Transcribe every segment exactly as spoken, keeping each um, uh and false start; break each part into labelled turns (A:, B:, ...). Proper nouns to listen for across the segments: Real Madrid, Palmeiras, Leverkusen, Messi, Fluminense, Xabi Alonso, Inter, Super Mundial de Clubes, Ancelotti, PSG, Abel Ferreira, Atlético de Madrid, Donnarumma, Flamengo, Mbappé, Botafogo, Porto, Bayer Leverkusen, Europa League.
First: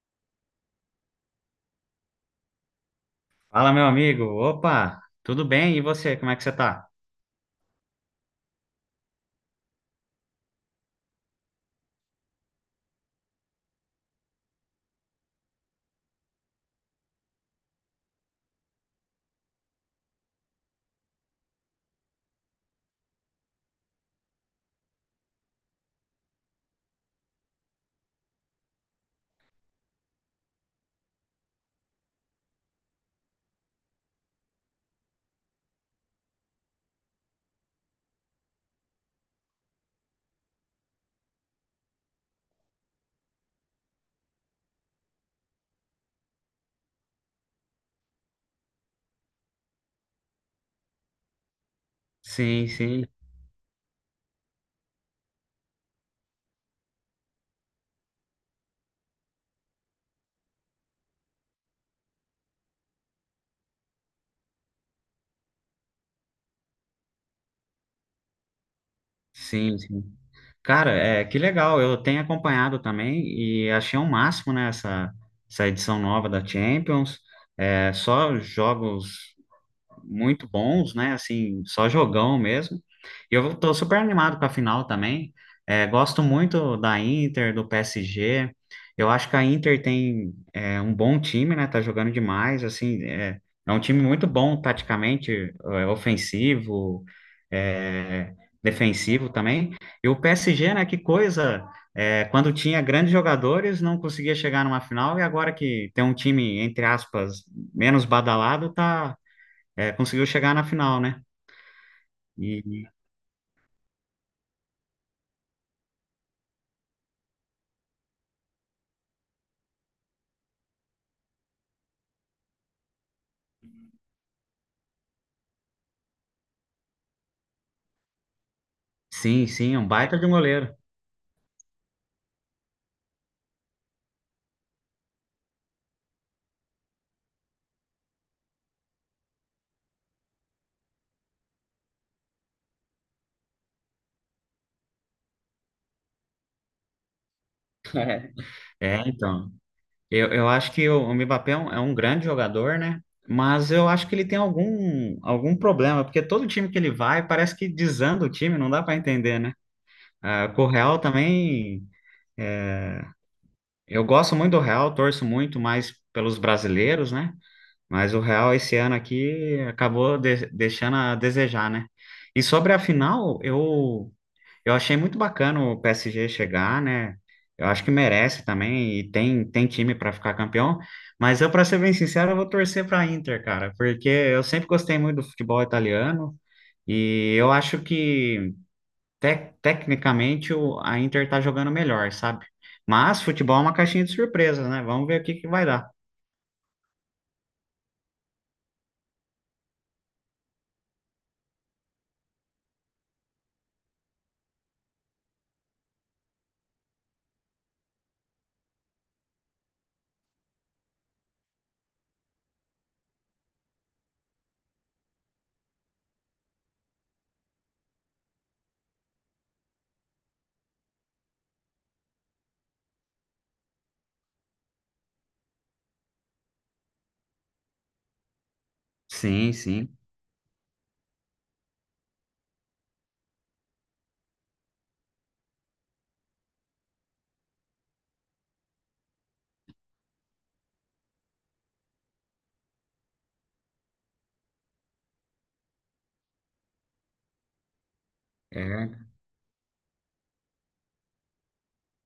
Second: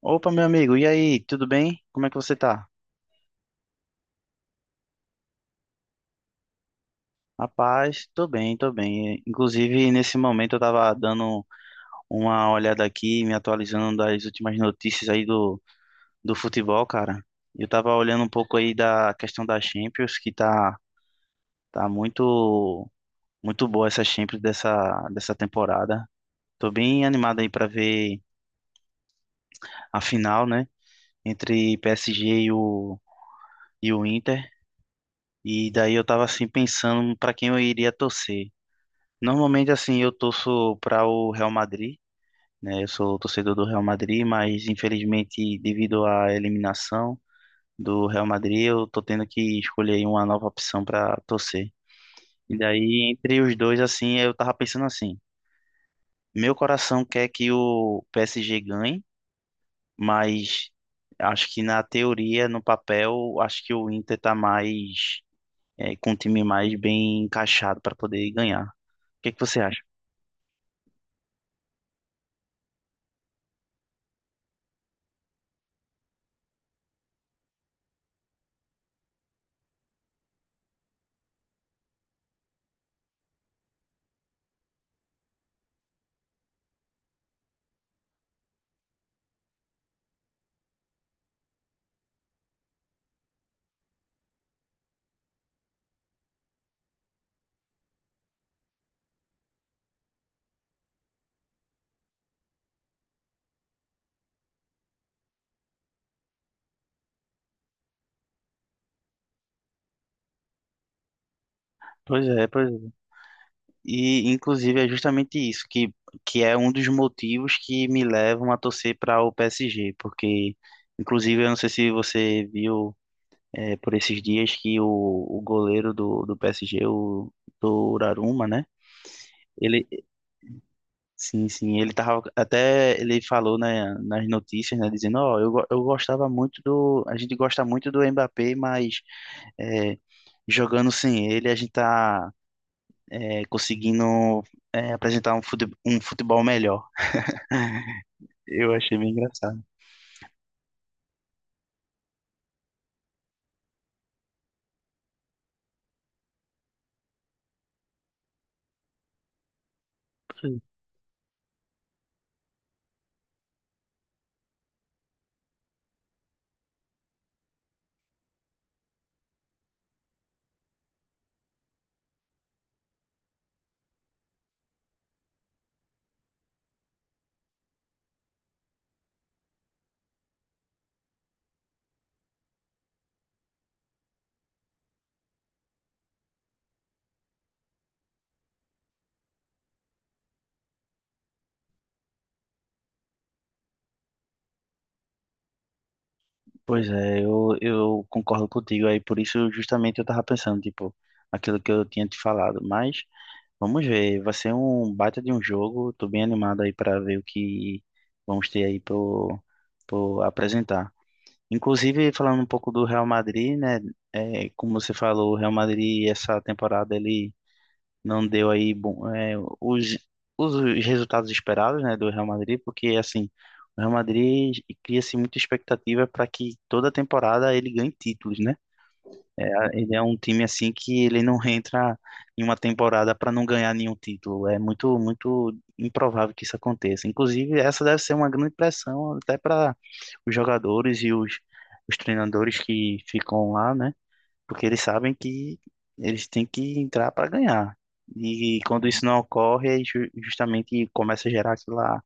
A: Opa, meu amigo, e aí, tudo bem? Como é que você tá?
B: Fala, meu amigo. Opa, tudo bem? E você, como é que você tá?
A: Rapaz, tô bem, tô bem. Inclusive, nesse momento eu tava dando uma olhada aqui, me atualizando das últimas notícias aí do, do futebol, cara. Eu tava olhando um pouco aí da questão da Champions, que tá, tá muito, muito boa essa Champions dessa, dessa temporada. Tô bem animado aí pra ver a final, né? Entre P S G e o, e o Inter. E daí eu tava assim pensando pra quem eu iria torcer. Normalmente, assim, eu torço para o Real Madrid, né? Eu sou torcedor do Real Madrid, mas infelizmente, devido à eliminação do Real Madrid, eu tô tendo que escolher aí uma nova opção para torcer. E
B: Sim, sim,
A: daí, entre os dois, assim, eu tava pensando assim: meu coração quer que o P S G ganhe, mas acho que na teoria, no papel, acho que o Inter tá mais, eh, com um time mais bem encaixado para poder ganhar. O que que você
B: sim,
A: acha?
B: sim. Cara, é, que legal. Eu tenho acompanhado também e achei um máximo, né, essa, essa edição nova da Champions. É, só jogos muito bons, né? Assim, só jogão mesmo. E eu tô super animado com a final também. É, gosto muito da Inter, do P S G. Eu acho que a Inter tem é, um bom time, né? Tá jogando demais, assim, é, é um time muito bom taticamente, é, ofensivo, é, defensivo também. E o P S G, né? Que coisa! É, quando tinha grandes jogadores, não conseguia chegar numa final, e agora que tem um time, entre aspas, menos badalado, tá, é, conseguiu chegar na final, né?
A: Pois é, pois
B: E
A: E, inclusive, é justamente isso que, que é um dos motivos que me levam a torcer para o P S G, porque, inclusive, eu não sei se você viu eh, por esses dias que o, o goleiro do, do P S G, o Donnarumma, né?
B: sim, sim, é
A: Ele,
B: um baita de um goleiro.
A: sim, sim, ele tava, até ele falou né, nas notícias, né, dizendo, ó, eu, go- eu gostava muito do, a gente gosta muito do Mbappé, mas eh, jogando sem ele, a gente tá é, conseguindo é, apresentar um fute- um futebol melhor. Eu
B: É,
A: achei bem
B: então.
A: engraçado.
B: Eu, eu acho que o, o Mbappé é um, é um grande jogador, né? Mas eu acho que ele tem algum, algum problema, porque todo time que ele vai parece que desanda o time, não dá para entender, né? Ah, com o Real também. Eu gosto muito do Real, torço muito mais pelos brasileiros, né? Mas o Real esse ano aqui acabou de- deixando a desejar, né? E sobre a final, eu Eu achei muito bacana o P S G chegar, né? Eu acho que merece também e tem, tem time para ficar campeão. Mas eu, para ser bem sincero, eu vou torcer para Inter, cara, porque eu sempre gostei muito do futebol italiano e eu acho que tec- tecnicamente o- a Inter tá jogando melhor, sabe? Mas futebol é uma caixinha de surpresas, né? Vamos ver o que que vai dar.
A: Pois é, eu, eu concordo contigo aí, por isso justamente eu tava pensando, tipo, aquilo que eu tinha te falado, mas vamos ver, vai ser um baita de um jogo, tô bem animado aí para ver o que vamos ter aí pro, pro apresentar. Inclusive, falando um pouco do Real Madrid, né, é, como você falou, o Real Madrid essa temporada ele não deu aí bom, é, os, os resultados esperados, né, do Real Madrid, porque assim, o Real Madrid cria-se muita expectativa para que toda temporada ele ganhe títulos, né?
B: Sim,
A: Ele
B: sim.
A: é um time assim que ele não entra em uma temporada para não ganhar nenhum título. É muito, muito improvável que isso aconteça. Inclusive, essa deve ser uma grande pressão até para os jogadores e os, os treinadores que ficam lá, né? Porque eles sabem que eles têm que entrar para ganhar. E quando isso
B: É.
A: não ocorre, aí ju- justamente começa a gerar aquela,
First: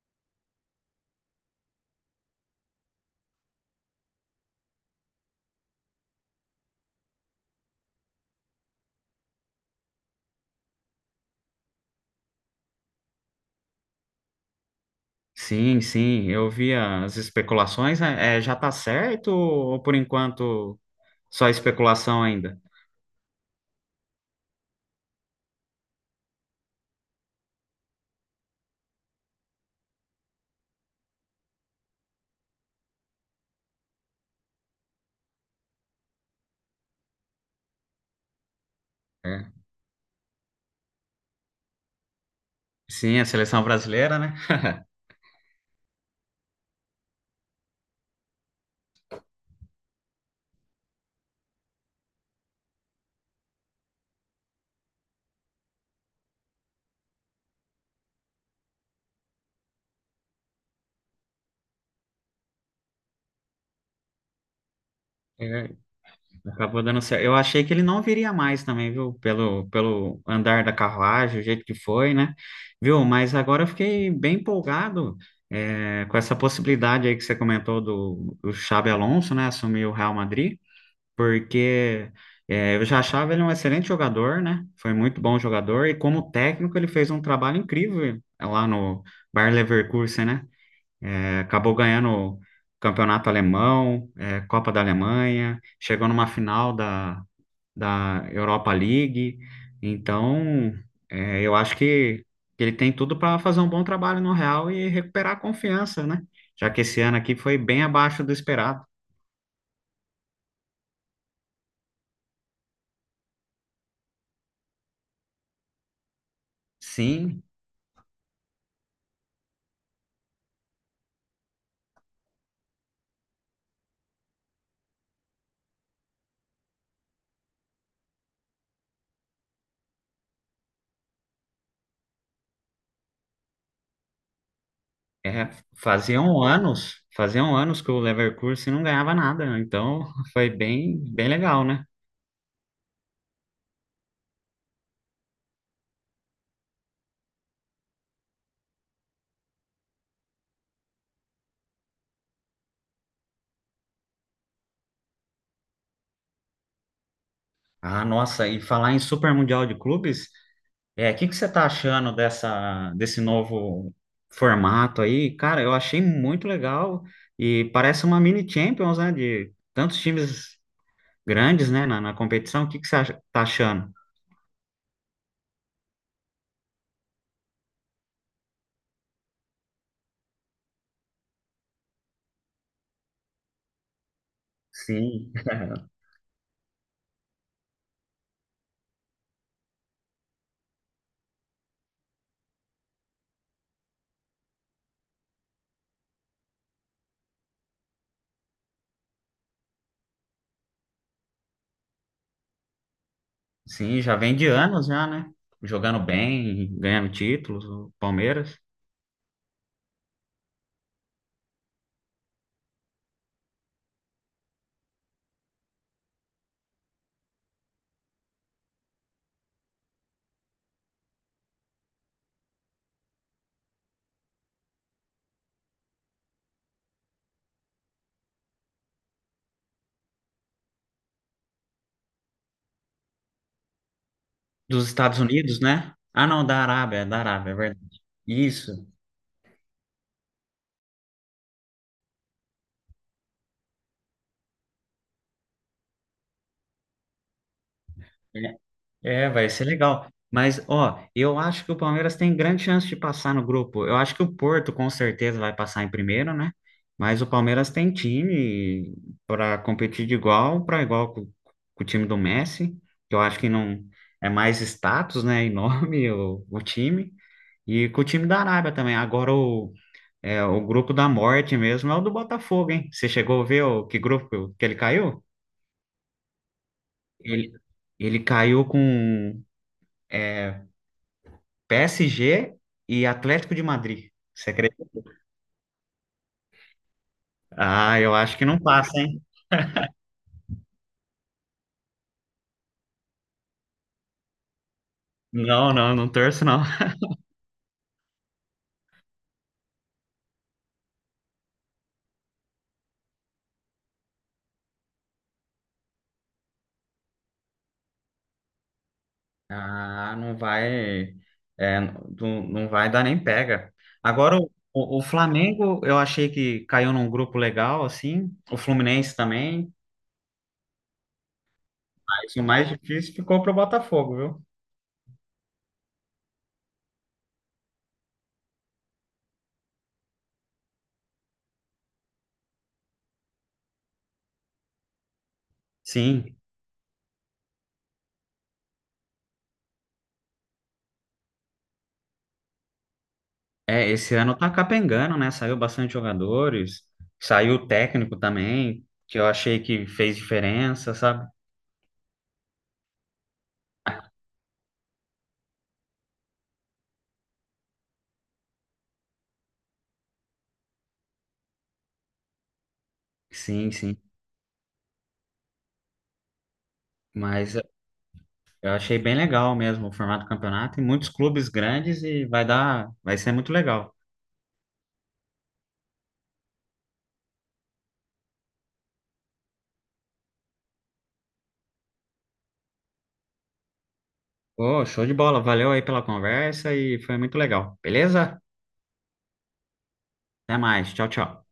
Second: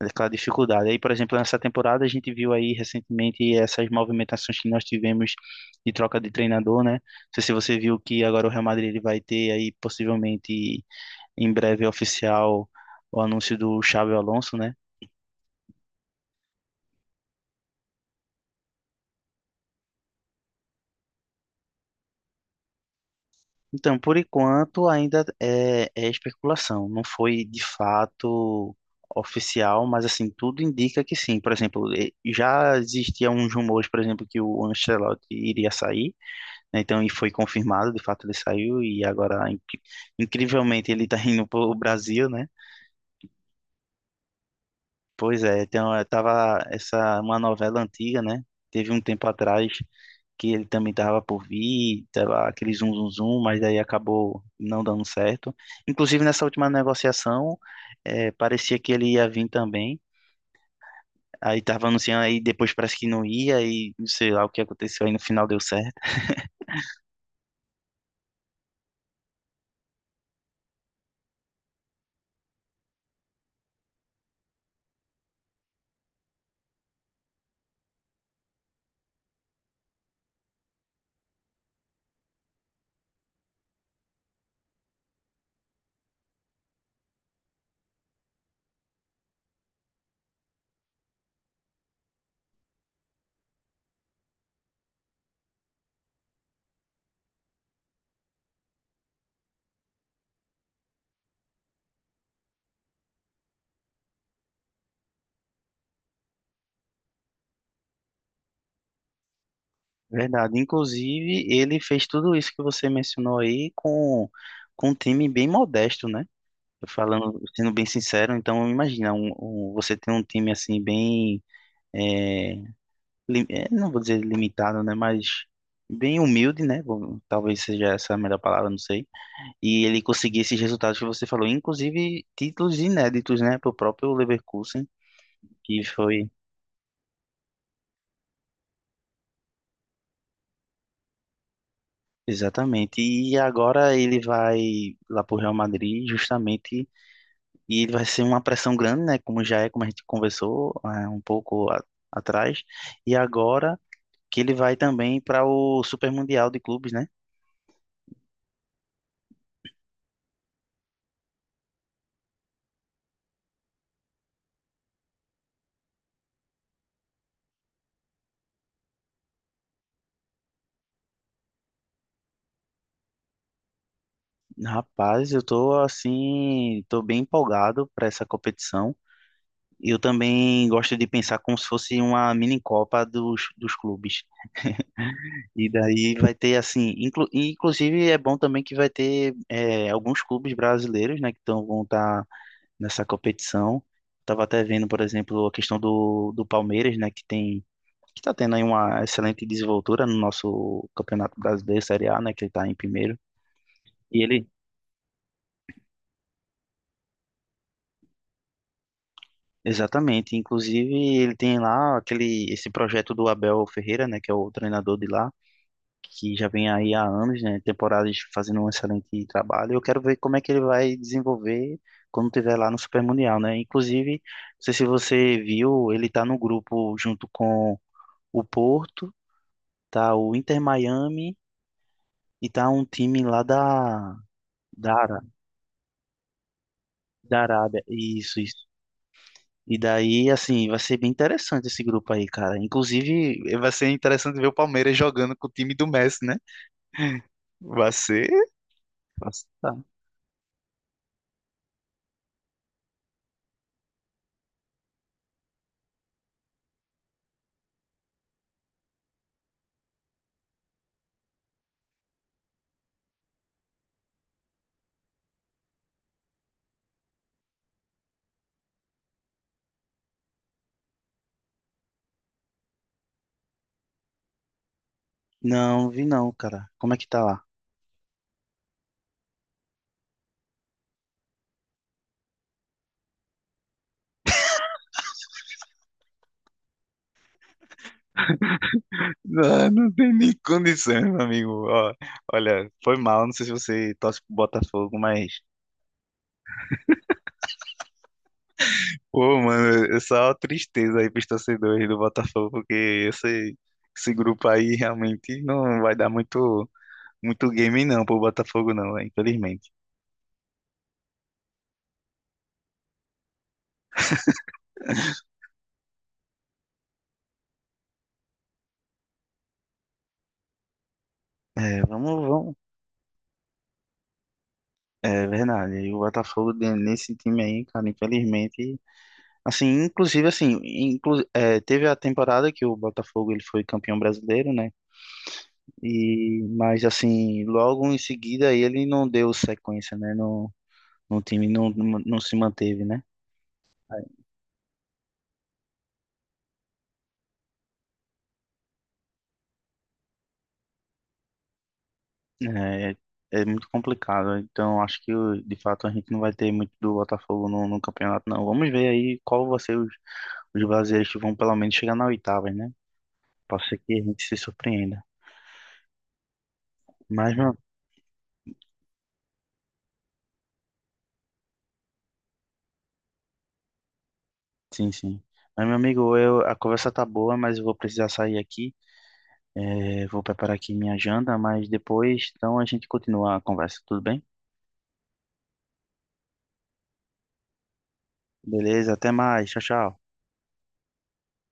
A: aquela dificuldade. Aí, por exemplo, nessa temporada a gente viu aí recentemente essas movimentações que nós tivemos de troca de treinador, né? Não sei se você viu que agora o Real Madrid ele vai ter aí possivelmente em breve oficial o anúncio do Xabi Alonso, né?
B: Sim, sim. Eu vi as especulações, né? É, já tá certo ou por enquanto só especulação ainda?
A: Então, por enquanto, ainda é, é especulação. Não foi de fato oficial, mas assim, tudo indica que sim. Por exemplo, eh, já existiam uns rumores, por exemplo, que o Ancelotti iria sair, né? Então, e foi confirmado, de fato ele saiu, e agora, inc- incrivelmente, ele está indo para o Brasil, né?
B: Sim, a seleção brasileira, né?
A: Pois é, tem, uma- tava essa uma novela antiga, né? Teve um tempo atrás que ele também tava por vir, tava aquele zum zum zum, mas aí acabou não dando certo. Inclusive nessa última negociação, eh, parecia que ele ia vir também. Aí tava anunciando aí depois parece que não ia e não sei lá o que aconteceu aí no final deu
B: É,
A: certo.
B: acabou dando certo. Eu achei que ele não viria mais também, viu? Pelo, pelo andar da carruagem, o jeito que foi, né? Viu? Mas agora eu fiquei bem empolgado, é, com essa possibilidade aí que você comentou do, do Xabi Alonso, né? Assumir o Real Madrid, porque é, eu já achava ele um excelente jogador, né? Foi muito bom jogador, e como técnico ele fez um trabalho incrível lá no Bayer Leverkusen, né? É, acabou ganhando o campeonato alemão, eh, Copa da Alemanha, chegou numa final da, da Europa League. Então, eh, eu acho que, que ele tem tudo para fazer um bom trabalho no Real e recuperar a confiança, né? Já que esse ano aqui foi bem abaixo do esperado.
A: Verdade. Inclusive ele fez tudo isso que você mencionou aí com com um time bem modesto, né? Tô falando,
B: Sim,
A: sendo bem sincero, então imagina, um, um- você tem um time assim bem, é, li- é, não vou dizer limitado, né, mas bem humilde, né, bom, talvez seja essa a melhor palavra, não sei, e ele conseguir esses resultados que você falou, inclusive títulos inéditos, né, para próprio Leverkusen,
B: é,
A: que foi
B: faziam anos, faziam anos que o Leverkusen não ganhava nada, né? Então foi bem, bem legal, né?
A: exatamente, e agora ele vai lá para o Real Madrid justamente, e ele vai ser uma pressão grande, né, como já é, como a gente conversou, é, um pouco a- atrás, e agora que ele vai também para o Super Mundial de Clubes, né?
B: Ah, nossa, e falar em Super Mundial de Clubes. É, o que que você tá achando dessa, desse novo formato aí? Cara, eu achei muito legal e parece uma mini Champions, né? De tantos times grandes, né, na, na competição. O que que você acha- tá achando?
A: Rapaz, eu tô assim, tô bem empolgado para essa competição. Eu também gosto de pensar como se fosse uma mini Copa dos, dos clubes.
B: Sim.
A: E daí vai ter assim, inclu, e inclusive é bom também que vai ter é, alguns clubes brasileiros, né, que tão, vão estar nessa competição. Tava até vendo, por exemplo, a questão do, do Palmeiras, né, que tem que está tendo aí uma excelente desenvoltura no nosso Campeonato Brasileiro Série A, né, que ele está em primeiro.
B: Sim, já
A: E
B: vem
A: ele,
B: de anos já, né? Jogando bem, ganhando títulos, o Palmeiras.
A: exatamente, inclusive ele tem lá aquele esse projeto do Abel Ferreira, né, que é o treinador de lá, que já vem aí há anos, né, temporadas fazendo um excelente trabalho. Eu quero ver como é que ele vai desenvolver quando tiver lá no Super Mundial, né? Inclusive, não sei se você viu, ele tá no grupo junto com o Porto, tá o Inter Miami e tá um time lá da
B: Dos
A: da,
B: Estados
A: Ara-
B: Unidos, né? Ah, não, da Arábia, da
A: da
B: Arábia, é
A: Arábia.
B: verdade.
A: Isso, isso.
B: Isso.
A: E daí, assim, vai ser bem interessante esse grupo aí, cara. Inclusive, vai ser interessante ver o Palmeiras jogando com o time do Messi, né? Vai ser.
B: É. É,
A: vai ser-
B: vai ser
A: tá.
B: legal. Mas, ó, eu acho que o Palmeiras tem grande chance de passar no grupo. Eu acho que o Porto com certeza vai passar em primeiro, né? Mas o Palmeiras tem time para competir de igual para igual com, com o time do Messi, que eu acho que não é mais status, né? E nome o, o time. E com o time da Arábia também. Agora o, é, o grupo da morte mesmo é o do Botafogo, hein? Você chegou a ver o, que grupo que ele caiu?
A: Não, vi não, cara. Como é que tá lá?
B: Ele, ele caiu com. É, P S G e Atlético de Madrid. Você acredita? Ah, eu acho que não passa, hein?
A: Não, não tem nem condição, meu amigo. Ó, olha, foi mal. Não sei se você torce pro Botafogo, mas.
B: Não, não, não torço, não.
A: Pô, mano, é só tristeza aí pros torcedores do Botafogo, porque esse, esse grupo aí realmente não vai dar muito, muito game, não, pro Botafogo, não, né? Infelizmente.
B: Ah, não vai, é, não, não vai dar nem pega. Agora, o, o o Flamengo, eu achei que caiu num grupo legal, assim. O Fluminense também.
A: É, vamos,
B: Mas o
A: vamos.
B: mais difícil ficou pro Botafogo, viu?
A: É verdade. E o Botafogo de- nesse time aí, cara, infelizmente, assim, inclusive assim, inclu é, teve a temporada que o Botafogo ele foi campeão brasileiro, né?
B: Sim.
A: E mas assim, logo em seguida aí ele não deu sequência, né? No, no time não, não, não se manteve, né?
B: É, esse ano tá capengando, né? Saiu bastante jogadores. Saiu o técnico também, que eu achei que fez diferença, sabe?
A: É, é é muito complicado. Então acho que de fato a gente não vai ter muito do Botafogo no, no campeonato, não. Vamos ver aí qual vai ser os, os brasileiros que vão pelo menos chegar na oitava, né? Pode
B: Sim,
A: ser que
B: sim.
A: a gente se surpreenda. Mas, meu
B: Mas eu achei bem legal mesmo o formato do campeonato e muitos clubes grandes e vai dar, vai ser muito legal.
A: Sim, sim. Mas, meu amigo, eu, a conversa tá boa, mas eu vou precisar sair aqui. É, vou preparar aqui minha janta, mas depois, então, a gente continua a conversa, tudo bem?
B: Ô, show de bola. Valeu aí pela conversa e foi muito legal. Beleza?
A: Beleza, até mais. Tchau, tchau.
B: Até mais. Tchau, tchau.